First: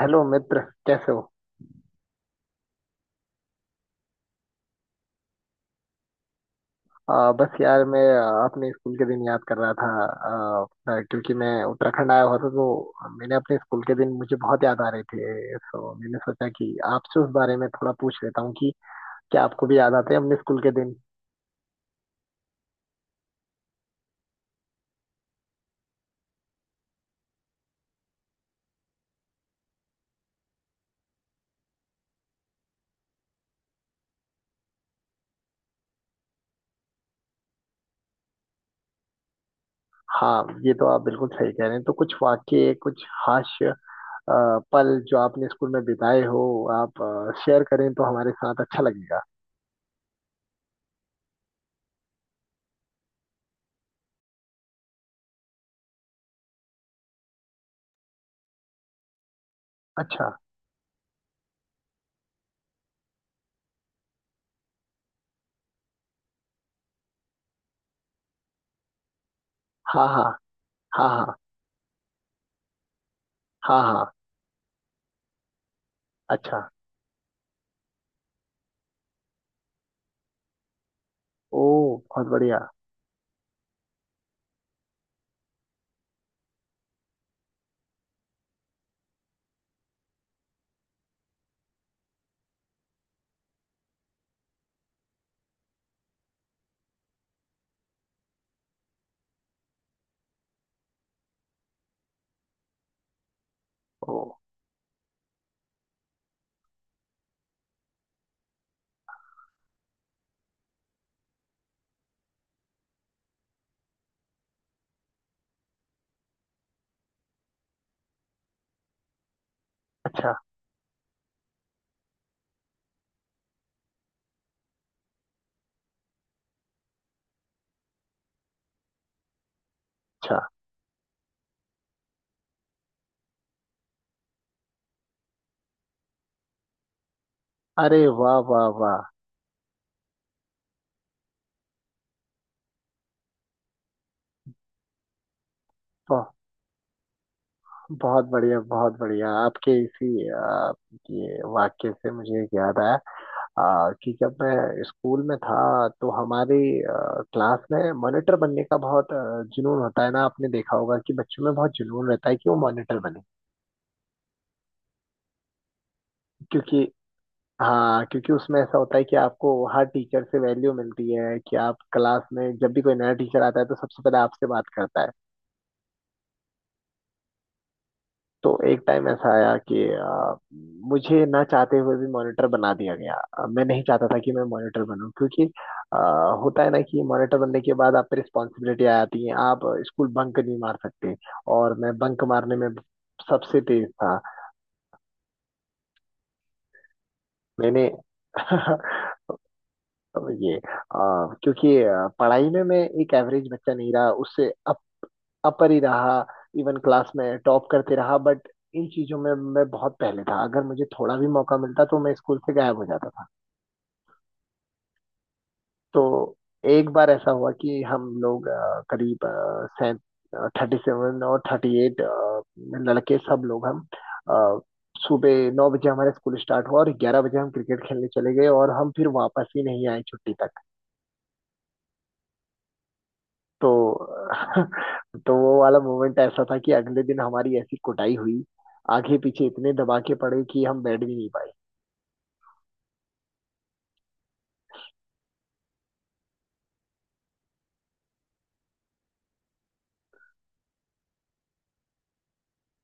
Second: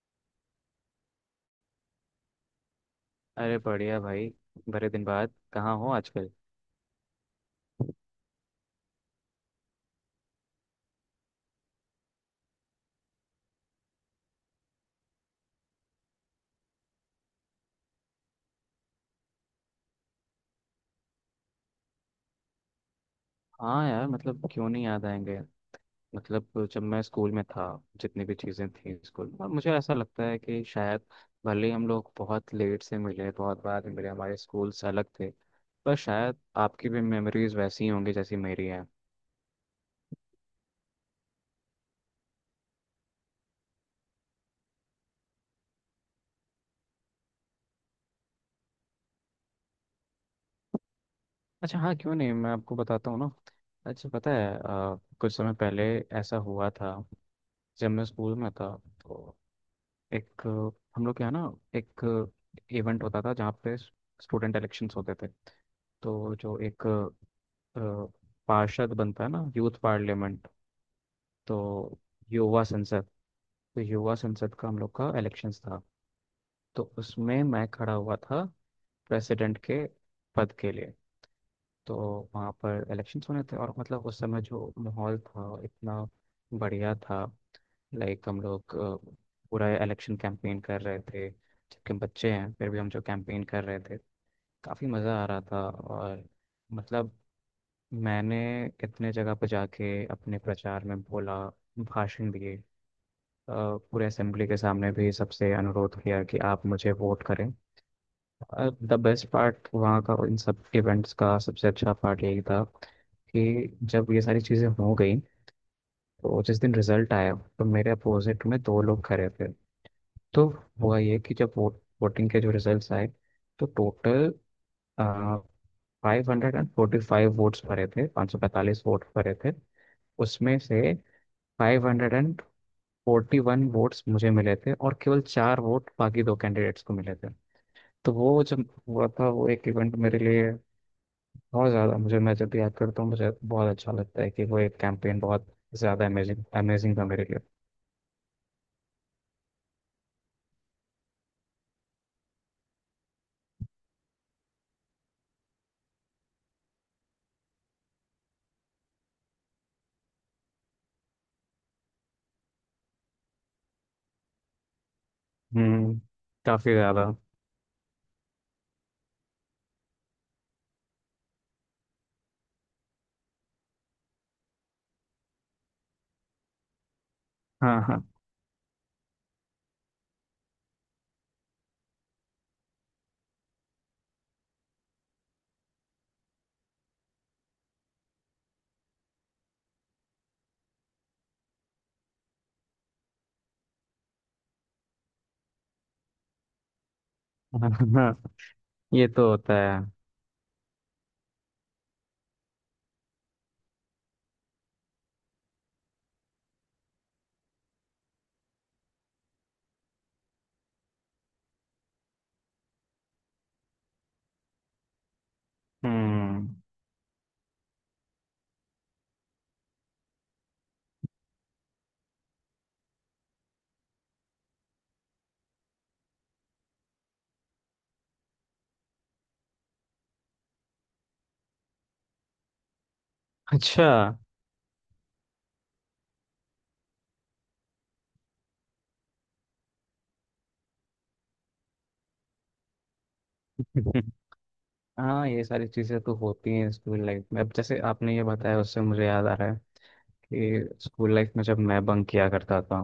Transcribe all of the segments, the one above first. Hello मित्र। कैसे हो? अरे बढ़िया भाई। बड़े दिन बाद कहाँ हो आजकल? बस यार मैं अपने स्कूल के दिन याद कर रहा था। क्योंकि मैं उत्तराखंड आया हुआ था, तो मैंने अपने स्कूल के दिन मुझे बहुत याद आ रहे थे, तो मैंने सोचा कि आपसे उस बारे में थोड़ा पूछ लेता हूँ कि क्या आपको भी याद आते हैं अपने स्कूल के दिन। हाँ यार, मतलब क्यों नहीं याद आएंगे। मतलब जब मैं स्कूल में था, जितनी भी चीज़ें थी स्कूल में, और मुझे ऐसा लगता है कि शायद भले ही हम लोग बहुत लेट से मिले, बहुत बाद में मिले, हमारे स्कूल से अलग थे, पर शायद आपकी भी मेमोरीज वैसी ही होंगी जैसी मेरी है। हाँ, ये तो आप बिल्कुल सही कह रहे हैं। तो कुछ वाक्य, कुछ हास्य पल जो आपने स्कूल में बिताए हो, आप शेयर करें तो हमारे साथ अच्छा लगेगा। अच्छा, हाँ, क्यों नहीं, मैं आपको बताता हूँ ना। अच्छा, पता है, कुछ समय पहले ऐसा हुआ था। जब मैं स्कूल में था तो अच्छा। एक हम लोग के यहाँ ना एक इवेंट होता था जहाँ पे स्टूडेंट इलेक्शंस होते थे। तो जो एक पार्षद बनता है ना, यूथ हाँ, हाँ, पार्लियामेंट, हाँ, हाँ, तो युवा संसद हाँ, तो हाँ। युवा संसद का हम लोग का इलेक्शंस था। अच्छा। तो उसमें मैं खड़ा हुआ था प्रेसिडेंट के पद के लिए। ओ, तो बहुत वहाँ बढ़िया। पर इलेक्शंस होने थे, और मतलब उस समय जो माहौल था इतना बढ़िया था। लाइक हम लोग पूरा इलेक्शन कैंपेन कर रहे थे, जबकि हम बच्चे हैं फिर भी हम जो कैंपेन कर रहे थे काफ़ी मज़ा आ रहा था। और मतलब मैंने इतने जगह पर जाके अपने प्रचार में बोला, भाषण दिए। अ, पूरे ओ। असेंबली के सामने भी सबसे अनुरोध किया कि आप मुझे वोट करें। द बेस्ट पार्ट वहाँ का, इन सब इवेंट्स का सबसे अच्छा पार्ट यही था कि जब ये सारी चीज़ें हो गई तो जिस दिन रिजल्ट आया तो मेरे अपोजिट में दो लोग खड़े थे। अच्छा, तो हुआ ये कि जब वोटिंग के जो रिजल्ट्स आए तो टोटल 545 वोट्स भरे थे, 545 वोट भरे थे। अच्छा। उसमें से 541 वोट्स मुझे मिले थे और केवल चार वोट बाकी दो कैंडिडेट्स को मिले थे। अरे तो वाह, वो जब वाह, वाह। हुआ था, वो एक इवेंट मेरे लिए बहुत ज़्यादा, मुझे, मैं जब भी याद करता हूँ मुझे बहुत अच्छा लगता है कि वो एक कैंपेन बहुत ज़्यादा ब- अमेजिंग अमेजिंग था मेरे लिए। बहुत बढ़िया, बहुत बढ़िया। आपके इसी ये वाक्य से मुझे एक याद आया। कि जब मैं स्कूल में था तो हमारी आ, क्लास में मॉनिटर बनने का बहुत जुनून होता है ना। आपने देखा होगा कि बच्चों में बहुत जुनून रहता है कि वो मॉनिटर बने, हम्म, काफ़ी क्योंकि ज़्यादा। हाँ, क्योंकि उसमें ऐसा होता है कि आपको हर टीचर से वैल्यू मिलती है, कि आप क्लास में जब भी कोई नया टीचर आता है तो सबसे पहले आपसे बात करता है। हाँ हाँ। तो एक टाइम ऐसा आया कि मुझे ना चाहते हुए भी मॉनिटर बना दिया गया। मैं नहीं चाहता था कि मैं मॉनिटर बनूं, क्योंकि अ, होता है ना कि मॉनिटर बनने के बाद आप पे रिस्पॉन्सिबिलिटी आ जाती है, आप स्कूल बंक नहीं मार सकते। और मैं बंक मारने में सबसे तेज था। मैंने हाँ हाँ, ये तो होता है। ये क्योंकि पढ़ाई में मैं एक एवरेज बच्चा नहीं रहा, उससे अब अपर ही रहा। इवन क्लास में टॉप करते रहा, बट इन चीजों में मैं बहुत पहले था। अगर मुझे थोड़ा भी मौका मिलता तो मैं स्कूल से गायब हो जाता था। तो हम्म। एक बार ऐसा हुआ कि हम लोग करीब सैं 37 और 38 लड़के, सब लोग हम अ, सुबह 9 बजे हमारा स्कूल स्टार्ट हुआ और 11 बजे हम क्रिकेट खेलने चले गए, और हम फिर वापस ही नहीं आए छुट्टी तक। तो अच्छा। तो वो वाला मोमेंट ऐसा था कि अगले दिन हमारी ऐसी कुटाई हुई, आगे पीछे इतने दबाके पड़े कि हम बैठ भी नहीं पाए। हाँ, ये सारी चीज़ें तो होती हैं स्कूल लाइफ में। अब जैसे आपने ये बताया उससे मुझे याद आ रहा है कि स्कूल लाइफ में जब मैं बंक किया करता था,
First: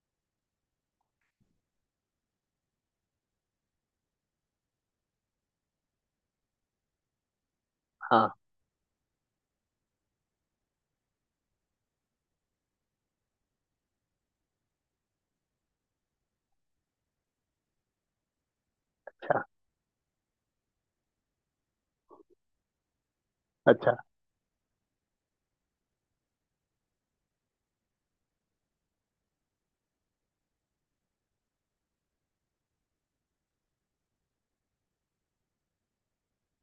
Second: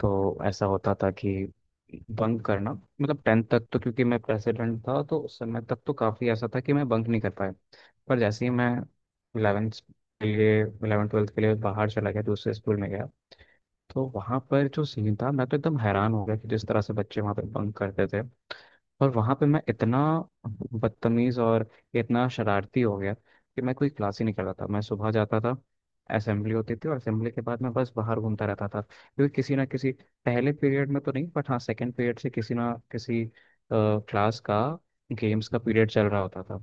तो ऐसा होता था कि बंक करना मतलब टेंथ तक तो क्योंकि मैं प्रेसिडेंट था तो उस समय तक तो काफ़ी ऐसा था कि मैं बंक नहीं कर पाया। पर हाँ। जैसे ही मैं इलेवेंथ के लिए, इलेवन ट्वेल्थ के लिए बाहर चला गया, दूसरे स्कूल में गया, तो वहाँ पर जो सीन था मैं तो एकदम हैरान हो गया कि जिस तरह से बच्चे वहाँ पर बंक करते थे। और वहां पे मैं इतना बदतमीज और इतना शरारती हो गया कि मैं कोई अच्छा। क्लास ही नहीं कर रहा था। मैं सुबह जाता था, असेंबली होती थी और असेंबली के बाद मैं बस बाहर घूमता रहता था क्योंकि किसी ना किसी पहले पीरियड में तो नहीं, बट हाँ सेकंड पीरियड से किसी ना किसी क्लास का, गेम्स का पीरियड चल रहा होता था।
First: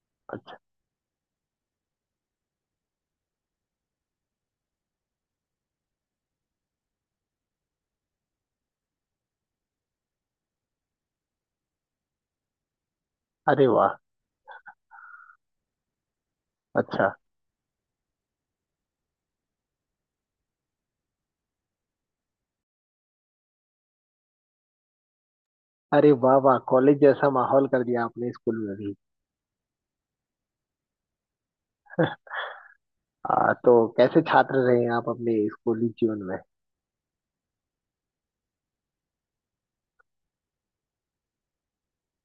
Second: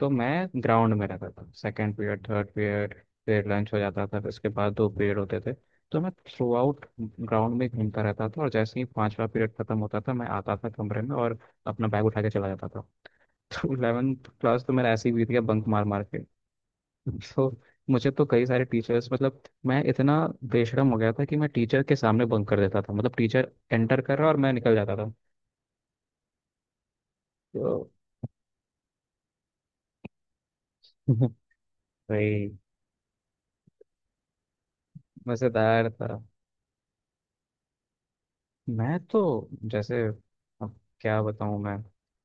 तो मैं अच्छा। ग्राउंड में रहता था, सेकंड पीरियड, थर्ड पीरियड। फिर लंच हो जाता था, फिर उसके बाद दो पीरियड होते थे। तो मैं थ्रू आउट ग्राउंड में घूमता रहता था और जैसे ही पांचवा पीरियड खत्म होता था मैं आता था कमरे में और अपना बैग उठा के चला जाता था। अरे तो वाह। इलेवेंथ क्लास तो मेरा ऐसे ही बीत गया, बंक मार मार के। अच्छा। तो मुझे तो कई सारे टीचर्स, मतलब मैं इतना बेशरम हो गया था कि मैं टीचर के सामने बंक कर देता था। मतलब टीचर एंटर कर रहा और मैं निकल जाता था अरे वाह, वाह, कॉलेज जैसा माहौल कर तो। दिया आपने स्कूल में भी। भाई तो कैसे छात्र रहे हैं आप अपने स्कूली मज़ेदार जीवन था। में? मैं तो जैसे, अब क्या बताऊं, मैं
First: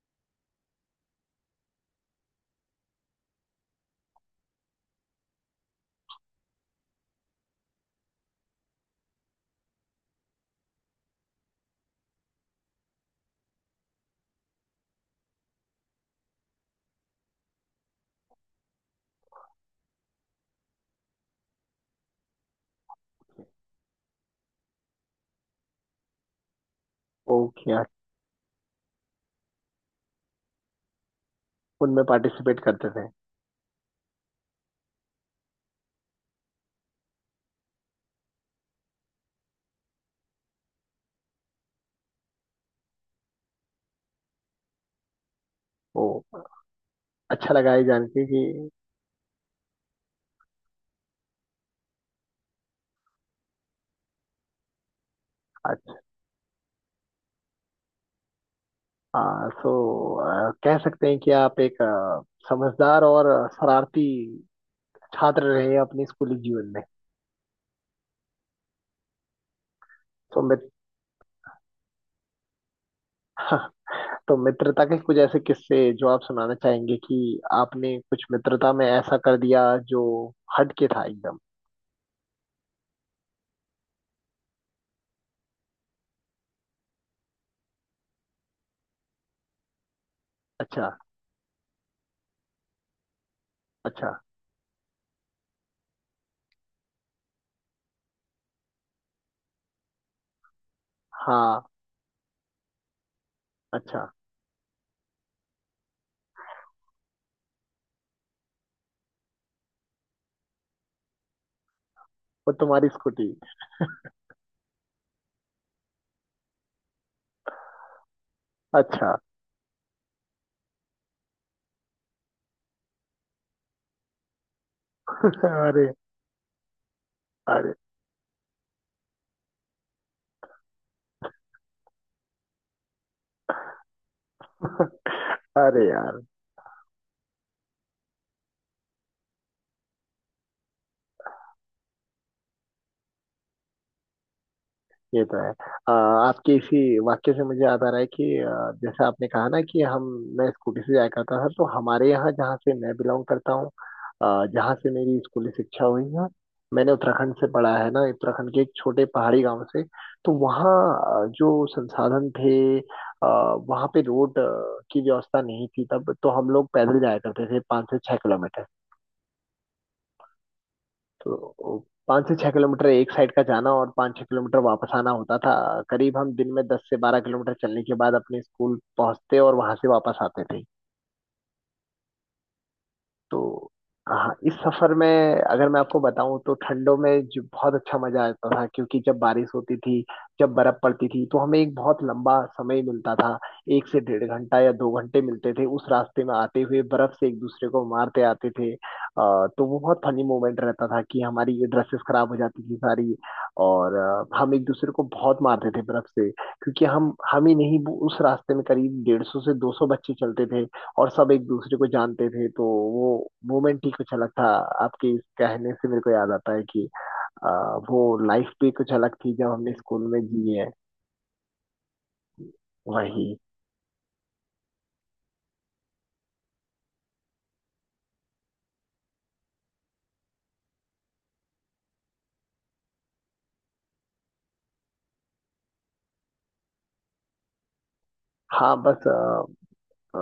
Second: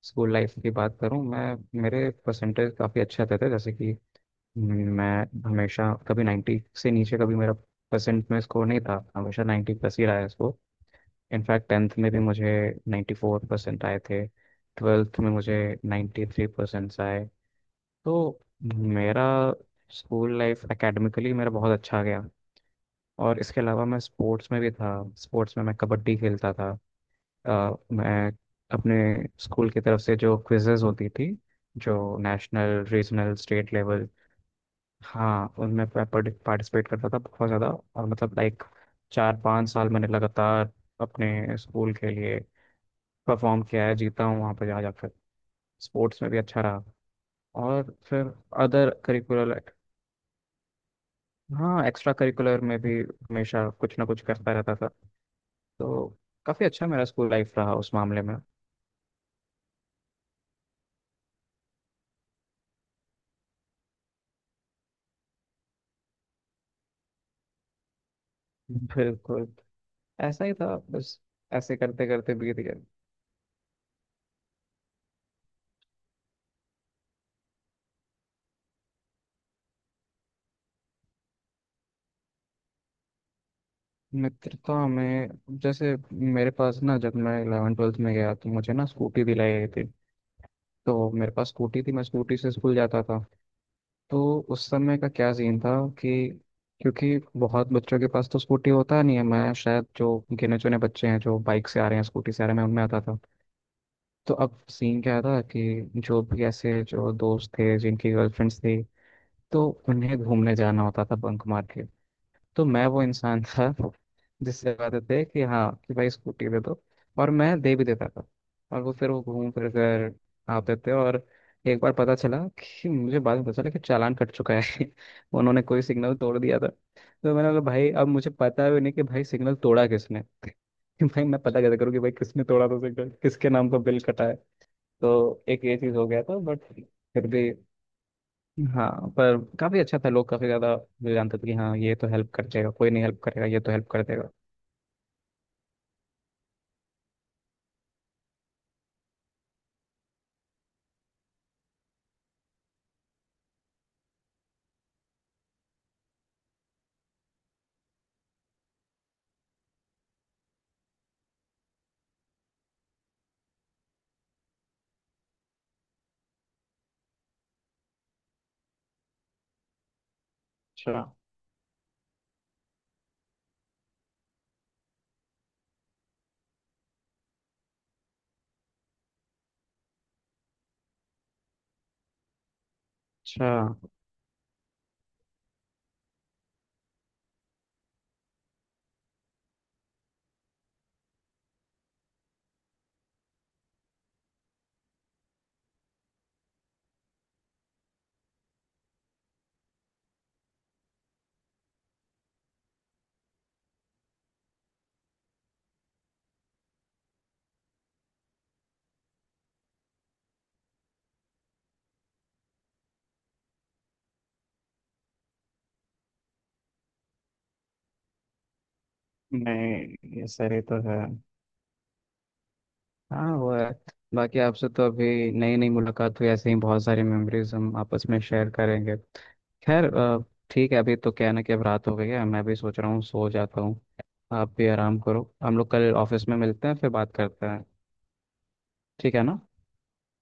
स्कूल लाइफ की बात करूं, मैं मेरे परसेंटेज काफ़ी अच्छे आते थे। जैसे कि मैं हमेशा, कभी 90 से नीचे कभी मेरा परसेंट में स्कोर नहीं था, हमेशा 90 प्लस ही रहा है स्कोर। इनफैक्ट टेंथ में भी मुझे 94% आए थे। ट्वेल्थ में मुझे 93 थ्री परसेंट आए। तो मेरा स्कूल लाइफ एकेडमिकली मेरा बहुत अच्छा गया। और इसके अलावा मैं स्पोर्ट्स में भी था। स्पोर्ट्स में मैं कबड्डी खेलता था। ओ, क्या? मैं अपने स्कूल की तरफ से जो क्विजेज होती थी, उनमें जो पार्टिसिपेट नेशनल करते थे? रीजनल स्टेट लेवल, हाँ उनमें मैं पार्टिसिपेट करता था बहुत ज़्यादा। और मतलब लाइक 4 5 साल मैंने लगातार अपने स्कूल के लिए परफॉर्म किया है, जीता हूँ वहाँ पर जा जाकर। ओ, स्पोर्ट्स में भी अच्छा रहा। अच्छा लगा ये और जान के फिर कि अदर करिकुलर, हाँ एक्स्ट्रा करिकुलर में भी हमेशा कुछ ना कुछ करता रहता था। तो काफ़ी अच्छा मेरा स्कूल लाइफ रहा उस मामले में। अच्छा, सो कह सकते हैं कि आप एक समझदार और शरारती छात्र रहे हैं अपने स्कूली जीवन में। बिल्कुल, तो ऐसा ही मित था बस, ऐसे करते करते बीत गया। तो मित्रता के कुछ ऐसे किस्से जो आप सुनाना चाहेंगे कि आपने कुछ मित्रता में ऐसा कर दिया जो हट के था एकदम? मित्रता में, जैसे मेरे पास ना, जब मैं इलेवन ट्वेल्थ में गया तो मुझे ना स्कूटी दिलाई गई थी। अच्छा। तो मेरे पास स्कूटी थी, मैं स्कूटी से स्कूल जाता था। अच्छा। तो उस समय का क्या सीन था कि क्योंकि बहुत बच्चों के पास तो स्कूटी होता नहीं है, मैं शायद जो गिने चुने बच्चे हैं जो हाँ। बाइक से आ रहे हैं, स्कूटी से आ रहे हैं, मैं उनमें आता था। अच्छा। तो अब सीन क्या था कि जो भी ऐसे जो दोस्त थे जिनकी गर्लफ्रेंड्स थी, तो उन्हें घूमने जाना होता था बंक मार के। वो तो मैं तुम्हारी वो स्कूटी। इंसान था जिससे आदत है कि हाँ कि भाई स्कूटी दे दो, और मैं दे भी देता था। और वो फिर अच्छा। वो घूम फिर कर आते थे। और एक बार पता चला, कि मुझे बाद में पता चला कि चालान कट चुका है। उन्होंने कोई अरे। सिग्नल तोड़ दिया था, तो मैंने बोला अरे। भाई अब मुझे पता भी नहीं कि भाई सिग्नल तोड़ा किसने। कि भाई मैं पता कैसे करूँ कि भाई किसने तोड़ा था सिग्नल, किसके नाम पर बिल कटा है। तो एक ये अरे चीज़ हो यार। गया था बट, फिर भी, हाँ, पर काफी अच्छा था। लोग काफी ज्यादा मुझे जानते थे कि हाँ ये तो हेल्प कर देगा, कोई नहीं हेल्प करेगा, ये तो हेल्प कर देगा। ये तो है। आपके इसी वाक्य से मुझे याद आ रहा है कि जैसे आपने कहा ना कि हम मैं स्कूटी से जाया करता था, तो हमारे यहाँ जहाँ से मैं बिलोंग करता हूँ, जहाँ से मेरी स्कूली शिक्षा हुई है, मैंने उत्तराखंड से पढ़ा है ना, उत्तराखंड के एक छोटे पहाड़ी गांव से। तो वहाँ जो संसाधन थे, वहाँ पे रोड की व्यवस्था नहीं थी तब, तो हम लोग पैदल जाया करते थे 5 से 6 किलोमीटर। अच्छा, तो 5 से 6 किलोमीटर एक साइड का जाना और 5 6 किलोमीटर वापस आना होता था। करीब हम दिन में 10 से 12 किलोमीटर चलने के बाद अपने स्कूल पहुंचते और वहां से वापस आते थे। अच्छा। तो हाँ, इस सफर में अगर मैं आपको बताऊं तो ठंडों में जो बहुत अच्छा मजा आता था, क्योंकि जब बारिश होती थी, जब बर्फ पड़ती थी, तो हमें एक बहुत लंबा समय मिलता था। एक से 1.5 घंटा या 2 घंटे मिलते थे उस रास्ते में आते हुए, बर्फ से एक दूसरे को मारते आते थे। तो वो बहुत फनी मोमेंट रहता था कि हमारी ये ड्रेसेस खराब हो जाती थी सारी, और हम एक दूसरे को बहुत मारते थे बर्फ से, क्योंकि हम ही नहीं, वो उस रास्ते में करीब 150 से 200 बच्चे चलते थे और सब एक दूसरे को जानते थे। तो वो मोमेंट ही कुछ अलग था। आपके इस कहने से मेरे को याद आता है कि आ, वो लाइफ भी कुछ अलग थी जब हमने स्कूल नहीं में ये जी सही है। तो है। वही। हाँ वो है। बाकी आपसे तो अभी नई नई मुलाकात हुई, ऐसे ही बहुत सारी मेमोरीज हम आपस में शेयर करेंगे। खैर, ठीक है, अभी तो क्या है ना कि अब रात हो गई है, मैं भी सोच रहा हूँ सो जाता हूँ। आप भी आराम करो, हम लोग कल ऑफिस में मिलते हैं, फिर बात करते हैं। हाँ, बस ठीक है ना? अ,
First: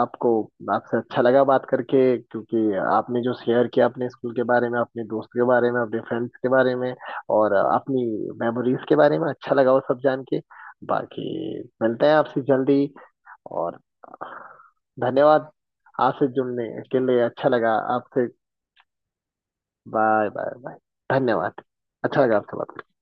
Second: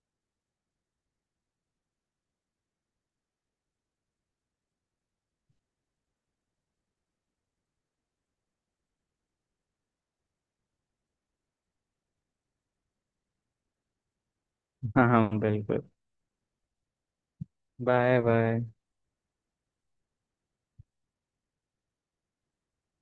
आपको, आपसे अच्छा लगा बात करके, क्योंकि आपने जो शेयर किया अपने स्कूल के बारे में, अपने दोस्त के बारे में, अपने फ्रेंड्स के बारे में, और अपनी मेमोरीज के बारे में, अच्छा लगा वो सब जान के। बाकी मिलते हैं आपसे जल्दी, और हाँ हाँ धन्यवाद बिल्कुल। आपसे जुड़ने के लिए। अच्छा लगा बाय आपसे। बाय। Bye, bye, bye. धन्यवाद। अच्छा लगा आपसे बात करके।